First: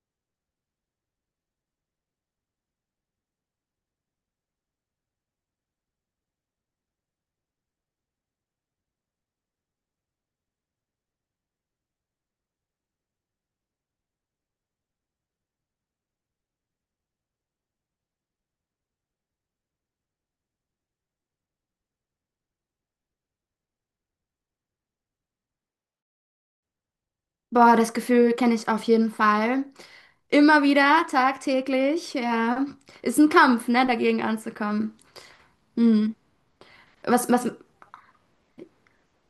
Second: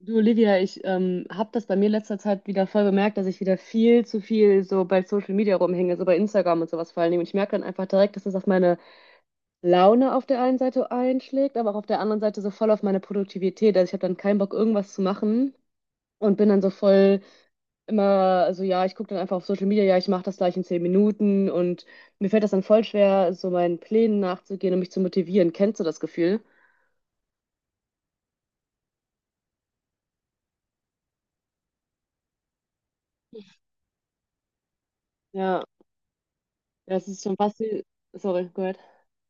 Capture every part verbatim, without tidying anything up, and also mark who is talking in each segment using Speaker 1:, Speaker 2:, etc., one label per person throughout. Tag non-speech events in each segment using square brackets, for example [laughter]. Speaker 1: Du, Olivia, ich ähm, habe das bei mir letzter Zeit wieder voll bemerkt, dass ich wieder viel zu viel so bei Social Media rumhänge, so bei Instagram und sowas vor allen Dingen. Und ich merke dann einfach direkt, dass das auf meine Laune auf der einen Seite einschlägt, aber auch auf der anderen Seite so voll auf meine Produktivität. Also ich habe dann keinen Bock, irgendwas zu machen und bin dann so voll immer so, ja, ich gucke dann einfach auf Social Media, ja, ich mache das gleich in zehn Minuten. Und mir fällt das dann voll schwer, so meinen Plänen nachzugehen und mich zu motivieren. Kennst du das Gefühl?
Speaker 2: Boah, das Gefühl kenne ich auf jeden Fall. Immer wieder, tagtäglich, ja. Ist ein Kampf, ne, dagegen anzukommen.
Speaker 1: Ja,
Speaker 2: Hm.
Speaker 1: das ist
Speaker 2: Was,
Speaker 1: schon
Speaker 2: was, nee,
Speaker 1: fast wie... Sorry, go ahead.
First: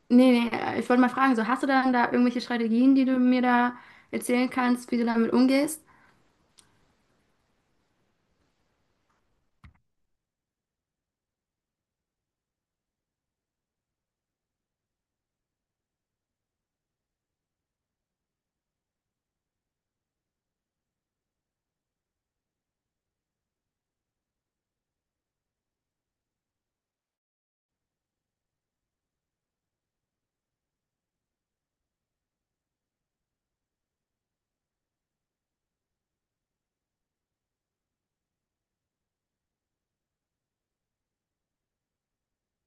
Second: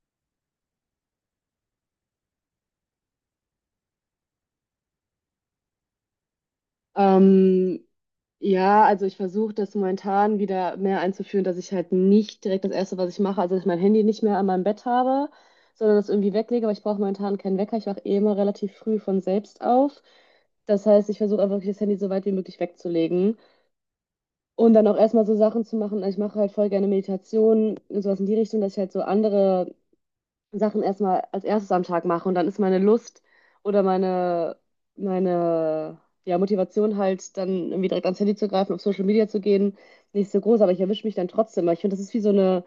Speaker 2: nee, äh, ich wollte mal fragen, so hast du dann da irgendwelche Strategien, die du mir da erzählen kannst, wie du damit umgehst?
Speaker 1: Ähm, Ja, also ich versuche das momentan wieder mehr einzuführen, dass ich halt nicht direkt das Erste, was ich mache, also dass ich mein Handy nicht mehr an meinem Bett habe, sondern das irgendwie weglege, aber ich brauche momentan keinen Wecker. Ich wache eh immer relativ früh von selbst auf. Das heißt, ich versuche einfach wirklich das Handy so weit wie möglich wegzulegen und dann auch erstmal so Sachen zu machen. Ich mache halt voll gerne Meditationen, und sowas in die Richtung, dass ich halt so andere Sachen erstmal als erstes am Tag mache und dann ist meine Lust oder meine, meine ja, Motivation halt dann irgendwie direkt ans Handy zu greifen, auf Social Media zu gehen, nicht so groß, aber ich erwische mich dann trotzdem, weil ich finde, das ist wie so eine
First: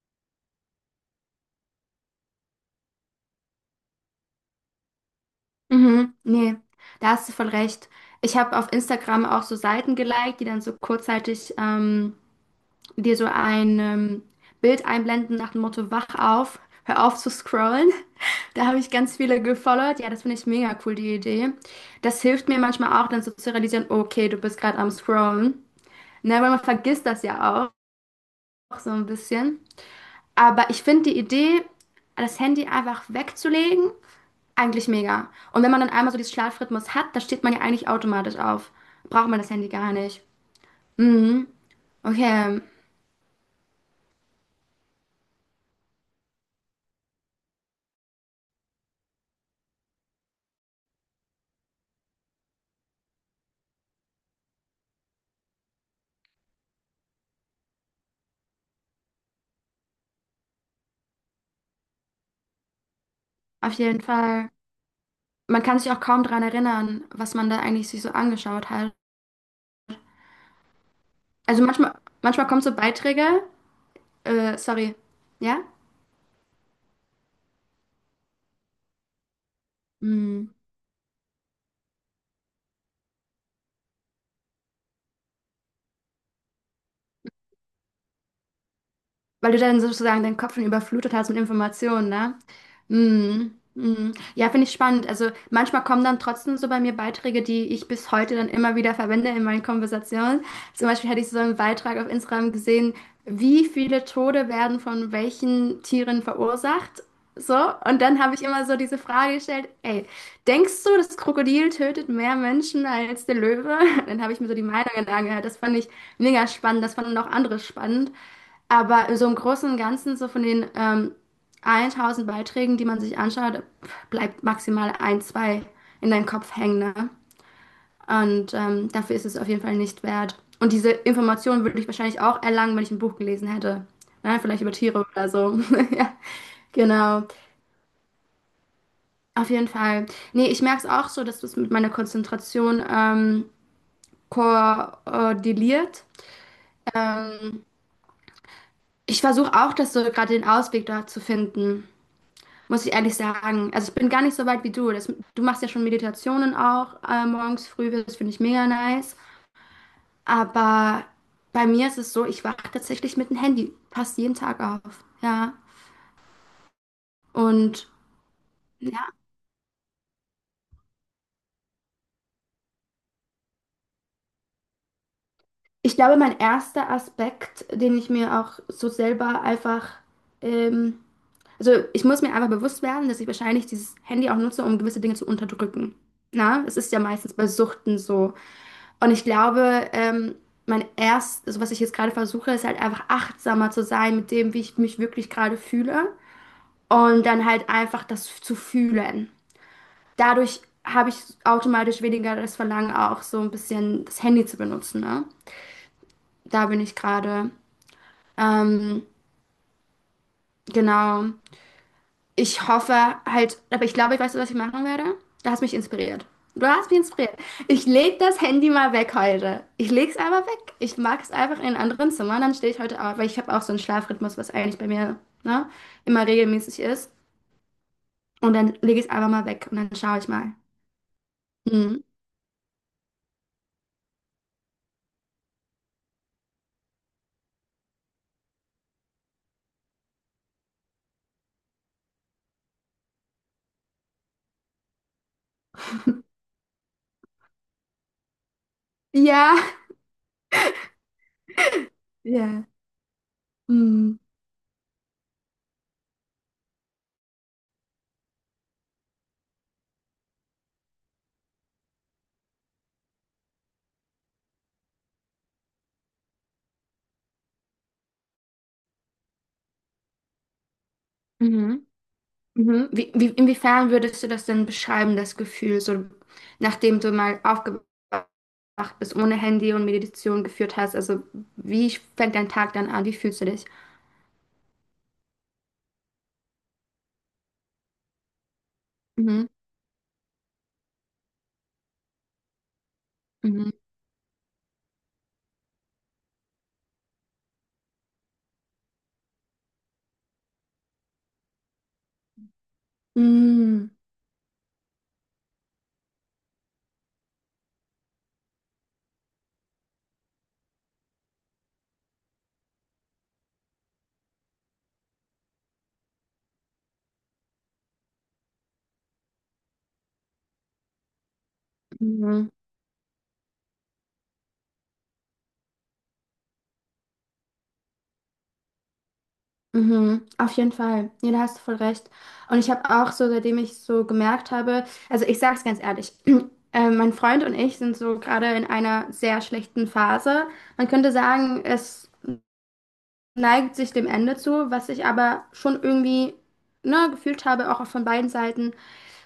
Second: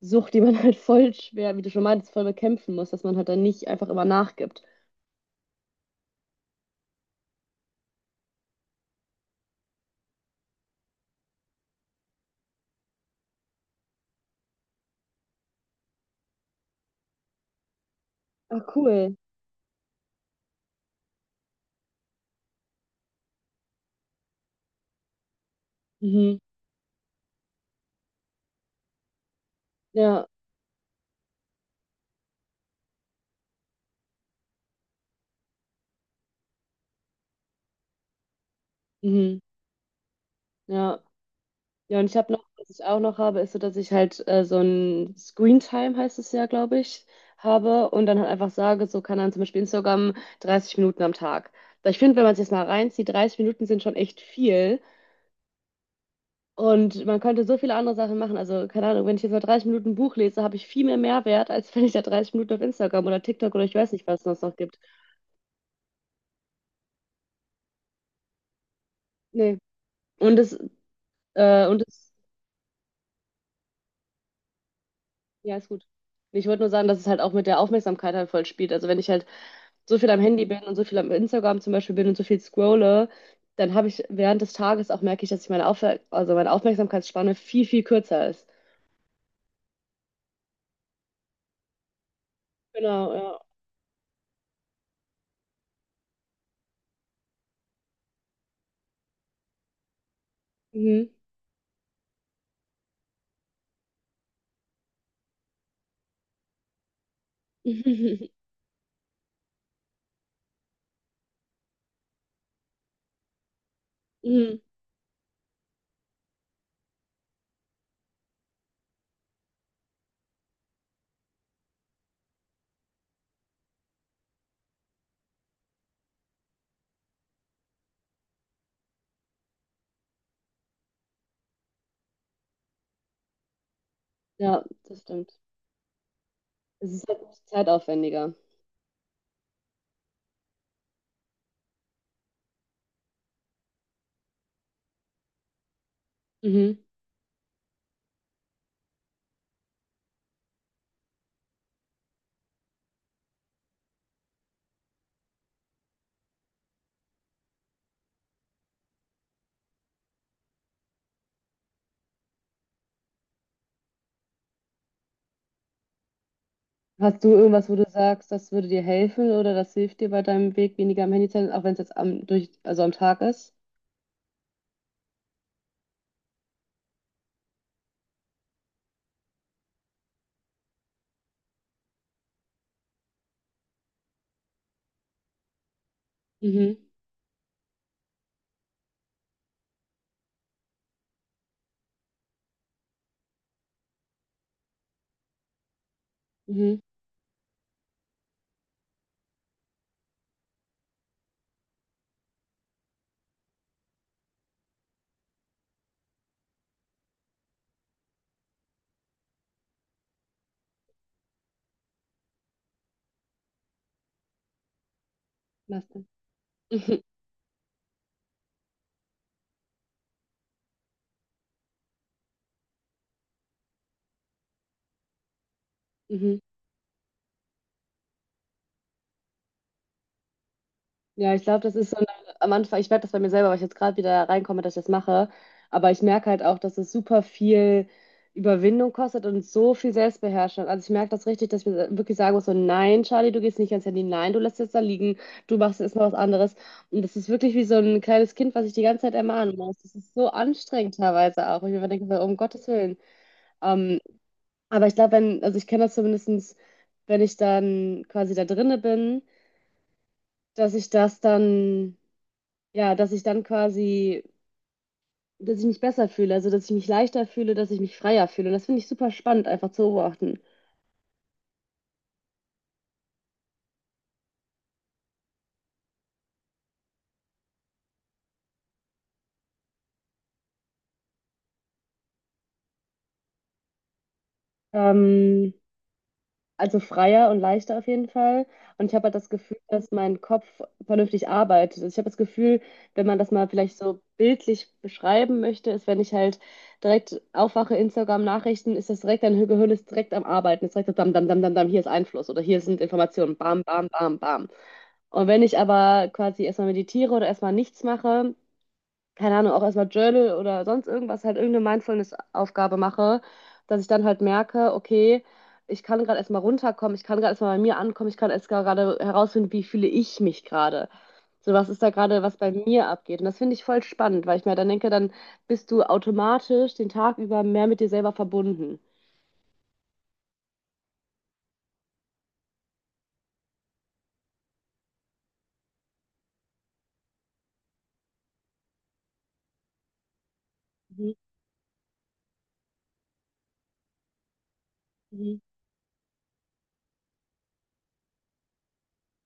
Speaker 1: Sucht, die man [laughs] halt voll schwer, wie du schon meintest, voll bekämpfen muss, dass man halt dann nicht einfach immer nachgibt.
Speaker 2: Mhm, nee, da hast du voll recht. Ich habe auf Instagram auch so Seiten geliked, die dann so kurzzeitig ähm, dir so ein ähm, Bild einblenden nach dem Motto, wach auf, hör auf zu scrollen. [laughs]
Speaker 1: Ach,
Speaker 2: Da habe ich
Speaker 1: cool.
Speaker 2: ganz viele gefollowt. Ja, das finde ich mega cool, die Idee. Das hilft mir manchmal auch, dann so zu realisieren, okay, du bist gerade am Scrollen. Ne,
Speaker 1: Mhm.
Speaker 2: weil man vergisst das ja auch so ein bisschen.
Speaker 1: Ja,
Speaker 2: Aber ich finde die Idee, das Handy einfach wegzulegen, eigentlich mega. Und wenn man dann einmal so diesen Schlafrhythmus hat, dann steht man ja eigentlich automatisch auf. Braucht
Speaker 1: mhm.
Speaker 2: man das Handy gar nicht.
Speaker 1: Ja.
Speaker 2: Mhm.
Speaker 1: Ja, und ich habe noch,
Speaker 2: Okay,
Speaker 1: was ich auch noch habe, ist so, dass ich halt äh, so ein Screen Time heißt es ja, glaube ich, habe und dann halt einfach sage, so kann dann zum Beispiel Instagram dreißig Minuten am Tag. Weil ich finde, wenn man es jetzt mal reinzieht, dreißig Minuten sind schon echt viel und man könnte so viele andere Sachen machen. Also, keine Ahnung, wenn ich jetzt mal dreißig Minuten ein Buch lese, habe ich viel mehr Mehrwert, als [laughs] wenn ich da dreißig Minuten auf Instagram oder TikTok oder
Speaker 2: auf
Speaker 1: ich weiß
Speaker 2: jeden
Speaker 1: nicht, was es sonst
Speaker 2: Fall.
Speaker 1: noch gibt.
Speaker 2: Man kann sich auch kaum daran erinnern, was man da eigentlich sich so angeschaut hat.
Speaker 1: Nee. Und es,
Speaker 2: Also
Speaker 1: äh, und
Speaker 2: manchmal,
Speaker 1: es,
Speaker 2: manchmal kommen so Beiträge, äh, sorry,
Speaker 1: ja,
Speaker 2: ja?
Speaker 1: ist gut. Ich wollte nur sagen, dass es halt auch mit der Aufmerksamkeit halt voll spielt. Also wenn ich halt so viel am Handy
Speaker 2: Mm.
Speaker 1: bin und so viel am Instagram zum Beispiel bin und so viel scrolle, dann habe ich während des Tages auch merke ich, dass ich meine Aufwer also meine Aufmerksamkeitsspanne viel, viel kürzer ist.
Speaker 2: Weil du dann sozusagen deinen Kopf schon überflutet hast mit Informationen, ne?
Speaker 1: Genau, ja.
Speaker 2: Mm, mm. Ja, finde ich spannend. Also manchmal kommen dann trotzdem so bei mir Beiträge, die ich bis heute dann immer wieder verwende in meinen Konversationen. Zum
Speaker 1: Mhm.
Speaker 2: Beispiel hatte ich so einen Beitrag auf Instagram gesehen, wie viele Tode werden von welchen Tieren verursacht? So, und dann habe ich
Speaker 1: [laughs]
Speaker 2: immer so diese Frage gestellt, ey, denkst du, das Krokodil tötet mehr Menschen als der Löwe? [laughs] Dann habe ich mir so
Speaker 1: Mhm.
Speaker 2: die Meinungen angehört. Das fand ich mega spannend, das fanden auch andere spannend. Aber in so im Großen und Ganzen, so von den ähm, tausend Beiträgen, die man sich anschaut, bleibt maximal ein, zwei in deinem Kopf hängen, ne? Und ähm, dafür ist es auf jeden Fall nicht wert. Und diese Informationen würde ich wahrscheinlich auch erlangen, wenn ich ein Buch gelesen hätte. Ne? Vielleicht
Speaker 1: Ja,
Speaker 2: über
Speaker 1: das
Speaker 2: Tiere oder
Speaker 1: stimmt.
Speaker 2: so. [laughs] Ja,
Speaker 1: Es ist halt
Speaker 2: genau.
Speaker 1: zeitaufwendiger.
Speaker 2: Auf jeden Fall. Nee, ich merke es auch so, dass das mit meiner Konzentration ähm, koordiniert.
Speaker 1: Mhm.
Speaker 2: Ähm, Ich versuche auch, das so gerade den Ausweg da zu finden. Muss ich ehrlich sagen. Also ich bin gar nicht so weit wie du. Das, du machst ja schon Meditationen auch äh, morgens früh. Das finde ich mega nice. Aber bei mir ist es so, ich wache tatsächlich mit dem Handy fast jeden Tag auf. Ja.
Speaker 1: Hast du irgendwas, wo du
Speaker 2: Und
Speaker 1: sagst, das würde dir
Speaker 2: ja,
Speaker 1: helfen oder das hilft dir bei deinem Weg, weniger am Handy zu sein, auch wenn es jetzt am, durch, also am Tag ist?
Speaker 2: ich glaube, mein erster Aspekt, den ich mir auch so selber einfach, ähm, also ich muss mir einfach bewusst werden, dass ich wahrscheinlich dieses Handy auch nutze, um gewisse Dinge zu unterdrücken. Na,
Speaker 1: Mhm.
Speaker 2: es ist ja meistens bei Suchten so. Und ich glaube, ähm, mein erst, also was ich jetzt gerade versuche, ist halt einfach achtsamer zu sein mit dem, wie ich mich wirklich gerade fühle.
Speaker 1: Mhm.
Speaker 2: Und dann halt einfach das zu fühlen. Dadurch habe ich automatisch weniger das Verlangen, auch so ein bisschen das Handy zu benutzen, ne? Da bin ich gerade. Ähm, genau. Ich hoffe halt, aber ich glaube, ich weiß, was ich machen werde. Du hast mich
Speaker 1: Was denn?
Speaker 2: inspiriert. Du hast mich inspiriert. Ich leg das Handy mal weg heute. Ich leg's aber weg. Ich mag es einfach in einem anderen Zimmer. Dann stehe ich heute auf, weil ich habe auch so einen Schlafrhythmus, was eigentlich bei mir, ne,
Speaker 1: [laughs]
Speaker 2: immer
Speaker 1: Mhm.
Speaker 2: regelmäßig ist. Und dann lege ich es einfach mal weg und dann schaue ich mal.
Speaker 1: Ja, ich glaube, das ist so
Speaker 2: Hm.
Speaker 1: eine, am Anfang, ich merke das bei mir selber, weil ich jetzt gerade wieder reinkomme, dass ich das mache. Aber ich merke halt auch, dass es super viel Überwindung kostet und so viel Selbstbeherrschung. Also ich merke das richtig, dass ich mir wirklich sagen muss, so nein, Charlie, du gehst nicht ans Handy, nein, du lässt es da liegen, du machst jetzt mal was anderes. Und das ist wirklich wie so ein kleines Kind, was ich die ganze Zeit ermahnen
Speaker 2: Ja.
Speaker 1: muss. Das ist so anstrengend teilweise auch. Und ich mir immer denke, so, um Gottes
Speaker 2: Ja.
Speaker 1: Willen. Ähm,
Speaker 2: Hm.
Speaker 1: aber ich glaube, wenn, also ich kenne das zumindestens, wenn ich dann quasi da drinne bin, dass ich das dann. Ja, dass ich dann quasi, dass ich mich besser fühle, also dass ich mich leichter fühle, dass ich mich freier fühle. Das finde ich super spannend, einfach zu beobachten.
Speaker 2: Mhm. Mhm. Wie, wie, inwiefern würdest du das denn beschreiben, das Gefühl, so nachdem du mal aufgewacht bist, ohne Handy und Meditation geführt hast? Also wie fängt dein Tag dann an? Wie fühlst du dich?
Speaker 1: Ähm, also freier und leichter auf jeden Fall. Und ich habe halt das
Speaker 2: Mhm.
Speaker 1: Gefühl, dass mein Kopf vernünftig arbeitet. Also ich habe das Gefühl, wenn man das mal
Speaker 2: Mhm.
Speaker 1: vielleicht so bildlich beschreiben möchte, ist, wenn ich halt direkt aufwache, Instagram-Nachrichten, ist das direkt, dein Gehirn ist direkt am Arbeiten. Ist direkt so, dam, dam, dam, dam, dam, hier ist Einfluss oder hier sind Informationen. Bam, bam,
Speaker 2: Mhm.
Speaker 1: bam, bam. Und wenn ich aber quasi erstmal meditiere oder erstmal nichts mache, keine Ahnung, auch erstmal Journal oder sonst irgendwas, halt irgendeine Mindfulness-Aufgabe mache, dass ich dann halt merke, okay, ich kann gerade erstmal runterkommen, ich kann gerade erstmal bei mir ankommen, ich kann erst gerade herausfinden, wie fühle ich mich gerade. So, was ist da gerade, was
Speaker 2: Mhm.
Speaker 1: bei mir abgeht? Und das finde ich voll spannend, weil ich mir dann denke, dann bist du automatisch den Tag über mehr mit dir selber verbunden.
Speaker 2: Mhm. Auf jeden Fall. Ja, da hast du voll recht. Und ich habe auch so, seitdem ich so gemerkt habe, also ich sage es ganz ehrlich, [clears throat] äh, mein Freund und ich sind so gerade in einer sehr schlechten Phase. Man könnte
Speaker 1: Mhm,
Speaker 2: sagen, es neigt sich dem Ende zu, was ich
Speaker 1: mhm,
Speaker 2: aber schon irgendwie, ne, gefühlt habe, auch von beiden Seiten.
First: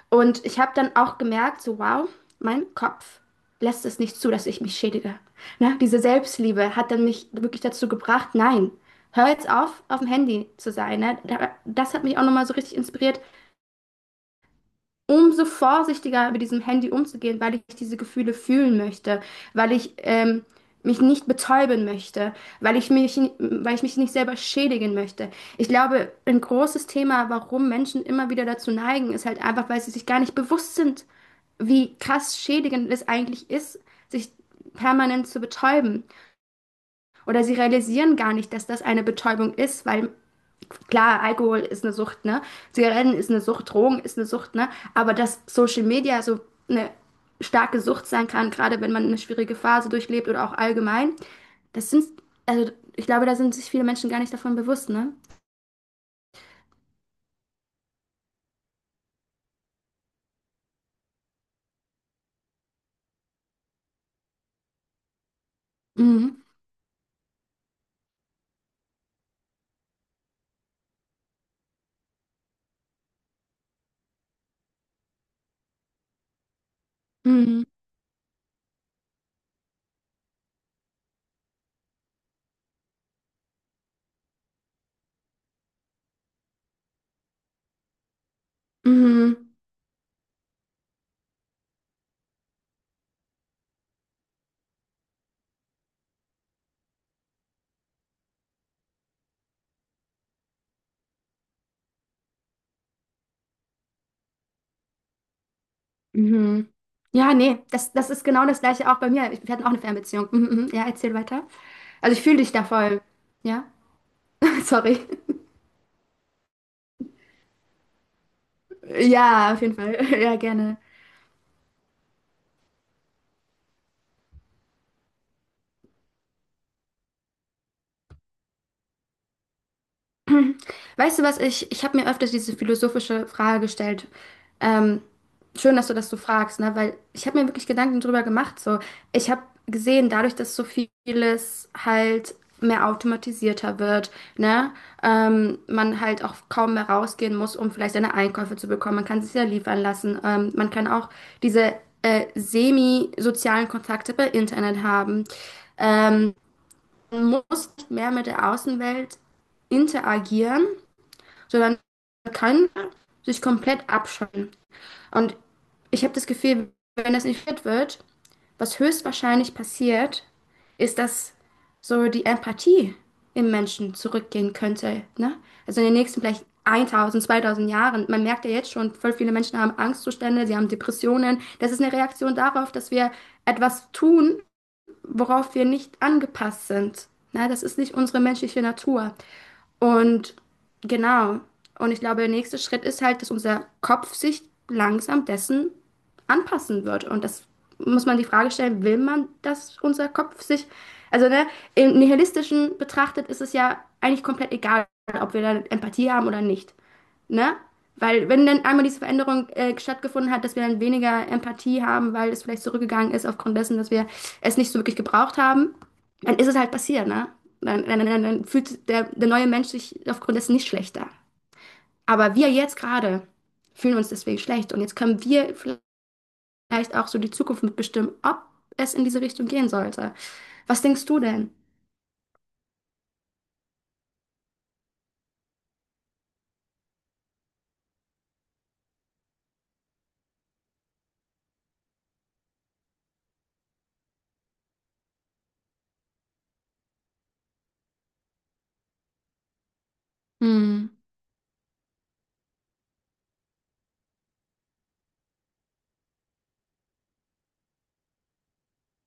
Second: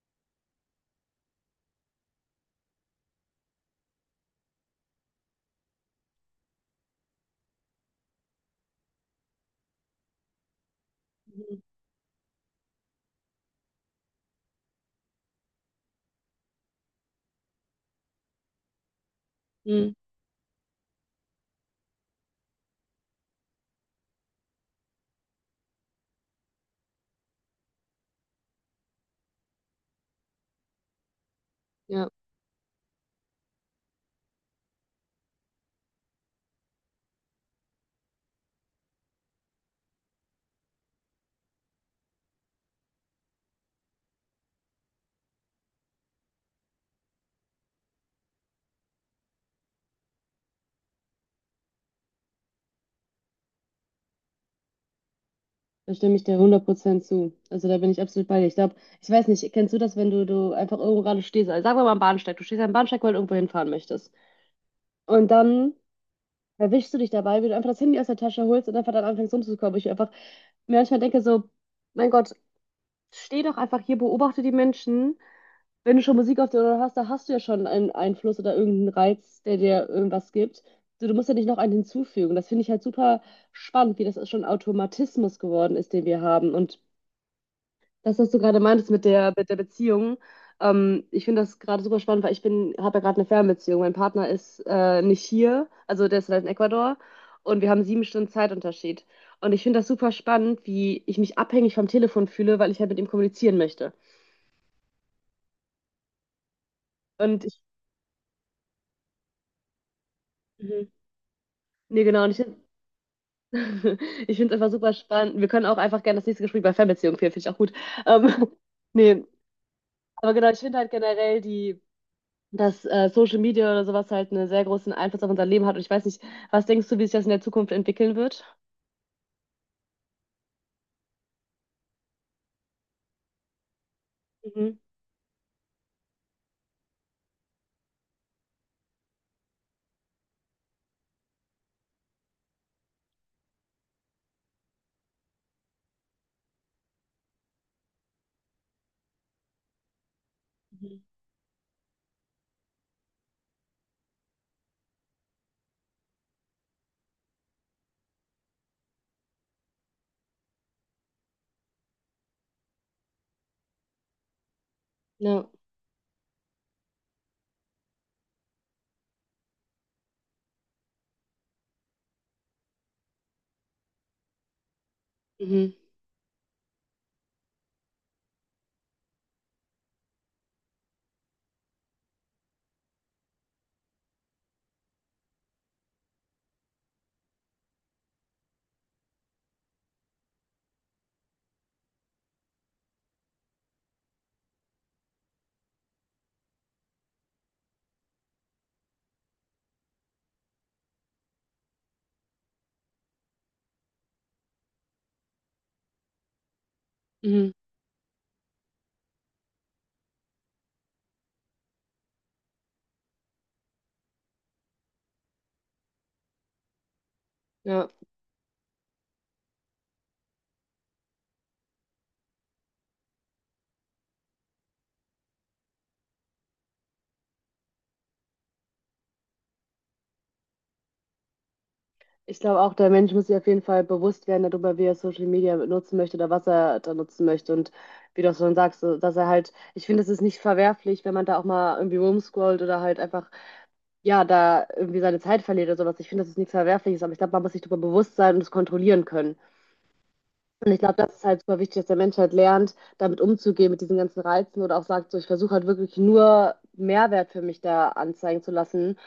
Speaker 2: Und ich habe dann auch gemerkt, so wow, mein Kopf lässt es nicht zu, dass ich mich schädige. Ne, diese Selbstliebe hat dann mich wirklich dazu gebracht, nein, hör jetzt auf, auf dem Handy zu sein. Ne? Da-
Speaker 1: mhm,
Speaker 2: Das hat mich auch nochmal so richtig inspiriert, umso vorsichtiger mit diesem Handy umzugehen, weil ich diese Gefühle fühlen möchte, weil
Speaker 1: mhm.
Speaker 2: ich ähm, mich nicht betäuben möchte, weil ich mich, weil ich mich nicht selber schädigen möchte. Ich glaube, ein großes Thema, warum Menschen immer wieder dazu neigen, ist halt einfach, weil sie sich gar nicht bewusst sind, wie
Speaker 1: Ja.
Speaker 2: krass schädigend es eigentlich ist, sich permanent zu betäuben. Oder sie realisieren gar nicht, dass das eine Betäubung ist, weil Klar, Alkohol ist eine Sucht, ne? Zigaretten ist eine Sucht, Drogen ist eine Sucht, ne? Aber dass Social Media so eine starke Sucht sein kann, gerade wenn man eine schwierige Phase durchlebt oder auch allgemein, das sind, also ich glaube, da sind sich viele Menschen gar nicht davon bewusst, ne?
Speaker 1: Da stimme ich dir hundert Prozent zu. Also da bin ich absolut bei dir. Ich glaube, ich weiß nicht, kennst du das, wenn du, du einfach irgendwo gerade stehst? Also sagen wir mal am Bahnsteig. Du stehst am Bahnsteig, weil du irgendwo hinfahren möchtest. Und dann
Speaker 2: Mhm.
Speaker 1: erwischst du dich dabei, wie du einfach das Handy aus der Tasche holst und einfach dann anfängst rumzukommen. Ich einfach mir manchmal denke so, mein Gott, steh doch einfach hier, beobachte die Menschen. Wenn du schon Musik auf der Ohren hast, da hast du ja
Speaker 2: Mhm.
Speaker 1: schon einen Einfluss oder irgendeinen Reiz, der dir irgendwas gibt. So, du musst ja nicht noch einen hinzufügen. Das finde ich halt super spannend, wie das schon ein Automatismus geworden ist, den wir haben. Und das, was du gerade meintest mit der, mit
Speaker 2: Mhm.
Speaker 1: der Beziehung, ähm, ich finde das gerade super spannend, weil ich bin, habe ja gerade eine Fernbeziehung. Mein Partner ist äh, nicht hier, also der ist halt in Ecuador und wir haben sieben Stunden Zeitunterschied. Und ich finde das super spannend, wie ich mich abhängig vom Telefon fühle, weil ich halt mit ihm kommunizieren möchte.
Speaker 2: Mhm. Ja,
Speaker 1: Und
Speaker 2: nee,
Speaker 1: ich,
Speaker 2: das, das ist genau das Gleiche auch bei mir. Ich- Wir hatten auch eine Fernbeziehung. Mhm, mhm. Ja,
Speaker 1: mhm.
Speaker 2: erzähl weiter.
Speaker 1: nee,
Speaker 2: Also
Speaker 1: genau,
Speaker 2: ich
Speaker 1: und ich,
Speaker 2: fühle dich
Speaker 1: find-
Speaker 2: da voll. Ja,
Speaker 1: [laughs] Ich finde es
Speaker 2: [laughs]
Speaker 1: einfach super
Speaker 2: sorry.
Speaker 1: spannend. Wir können auch einfach gerne das nächste Gespräch bei Fernbeziehung führen, finde ich auch gut. Ähm, [laughs] nee,
Speaker 2: Ja, auf jeden Fall. [laughs]
Speaker 1: aber
Speaker 2: Ja,
Speaker 1: genau, ich finde
Speaker 2: gerne.
Speaker 1: halt generell die dass äh, Social Media oder sowas halt einen sehr großen Einfluss auf unser Leben hat. Und ich weiß nicht, was denkst du, wie sich das in der Zukunft entwickeln wird?
Speaker 2: Weißt du was, ich, ich habe mir öfters diese philosophische Frage gestellt.
Speaker 1: Mhm.
Speaker 2: Ähm, Schön, dass du das so fragst, ne? Weil ich habe mir wirklich Gedanken drüber gemacht. So, ich habe gesehen, dadurch, dass so vieles halt mehr automatisierter wird, ne? Ähm, man halt auch kaum mehr rausgehen muss, um vielleicht seine Einkäufe zu bekommen. Man kann sich ja liefern lassen. Ähm, man kann
Speaker 1: Mhm.
Speaker 2: auch diese äh, semi-sozialen Kontakte bei Internet haben. Ähm, Man muss nicht mehr mit der Außenwelt interagieren sondern kann sich komplett abschotten. Und
Speaker 1: Ja,
Speaker 2: ich habe das Gefühl, wenn das nicht fit wird, was höchstwahrscheinlich passiert, ist, dass so die Empathie im Menschen zurückgehen könnte. Ne?
Speaker 1: mhm.
Speaker 2: Also in den nächsten vielleicht tausend, zweitausend Jahren. Man merkt ja jetzt schon, voll viele Menschen haben Angstzustände, sie haben Depressionen. Das ist eine Reaktion darauf, dass wir etwas tun, worauf wir nicht angepasst sind. Na, das ist nicht unsere menschliche Natur. Und genau. Und ich glaube, der nächste Schritt ist halt, dass unser Kopf sich langsam dessen anpassen wird. Und das muss man die Frage stellen, will man, dass unser Kopf sich, also ne, im Nihilistischen betrachtet ist es ja eigentlich komplett egal, ob wir da Empathie haben oder nicht,
Speaker 1: Mhm.
Speaker 2: ne? Weil wenn dann einmal diese Veränderung äh, stattgefunden hat, dass wir dann weniger Empathie haben, weil es vielleicht zurückgegangen ist aufgrund dessen, dass wir es nicht so wirklich gebraucht haben, dann ist es halt passiert, ne? Dann,
Speaker 1: Ja.
Speaker 2: dann, dann, dann fühlt der, der neue Mensch sich aufgrund dessen nicht schlechter. Aber wir jetzt gerade fühlen uns deswegen schlecht und jetzt können wir vielleicht auch so die Zukunft mitbestimmen, ob es in diese Richtung gehen sollte. Was denkst du denn?
Speaker 1: Ich glaube auch, der Mensch muss sich auf jeden Fall bewusst werden darüber, wie er Social Media nutzen möchte oder was er da nutzen möchte. Und wie du auch schon sagst, so, dass er halt, ich finde, es ist nicht verwerflich, wenn man da auch mal irgendwie rumscrollt oder halt einfach, ja, da irgendwie seine Zeit verliert oder sowas. Ich finde, das ist nichts Verwerfliches, aber ich glaube, man muss sich darüber bewusst sein und es kontrollieren können. Und ich
Speaker 2: Hm.
Speaker 1: glaube, das ist halt super wichtig, dass der Mensch halt lernt, damit umzugehen, mit diesen ganzen Reizen oder auch sagt, so, ich versuche halt wirklich nur Mehrwert für mich da anzeigen zu lassen.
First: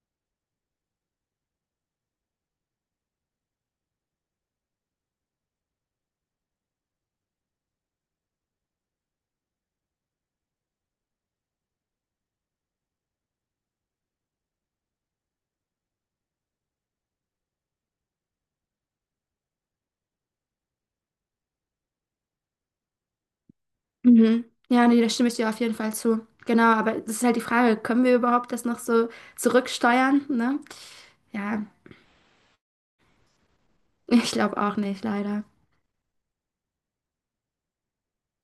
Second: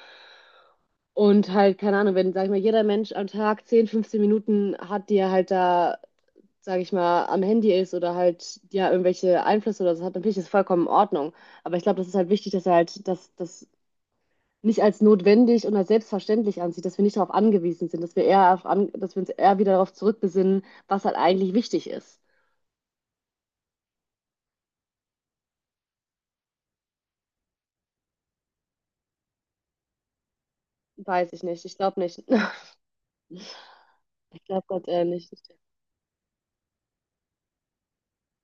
Speaker 1: Und halt, keine Ahnung, wenn, sag ich mal, jeder Mensch am Tag zehn, fünfzehn Minuten hat, die er halt da, sag ich mal, am Handy ist oder halt, ja, irgendwelche Einflüsse oder so hat, dann finde ich das vollkommen in Ordnung. Aber ich glaube, das ist halt wichtig, dass er halt das, das nicht als notwendig und als selbstverständlich ansieht, dass wir nicht darauf angewiesen sind, dass wir eher auf an, dass wir uns eher wieder darauf zurückbesinnen, was halt eigentlich wichtig ist.
Speaker 2: Mhm. Ja, nee, da stimme ich dir auf jeden Fall zu. Genau, aber das ist halt die Frage, können wir überhaupt das noch so zurücksteuern, ne?
Speaker 1: Weiß ich nicht.
Speaker 2: Ja,
Speaker 1: Ich glaube nicht.
Speaker 2: [laughs]
Speaker 1: [laughs]
Speaker 2: ich
Speaker 1: Ich
Speaker 2: glaube
Speaker 1: glaube
Speaker 2: auch
Speaker 1: Gott,
Speaker 2: nicht,
Speaker 1: äh, nicht.
Speaker 2: leider.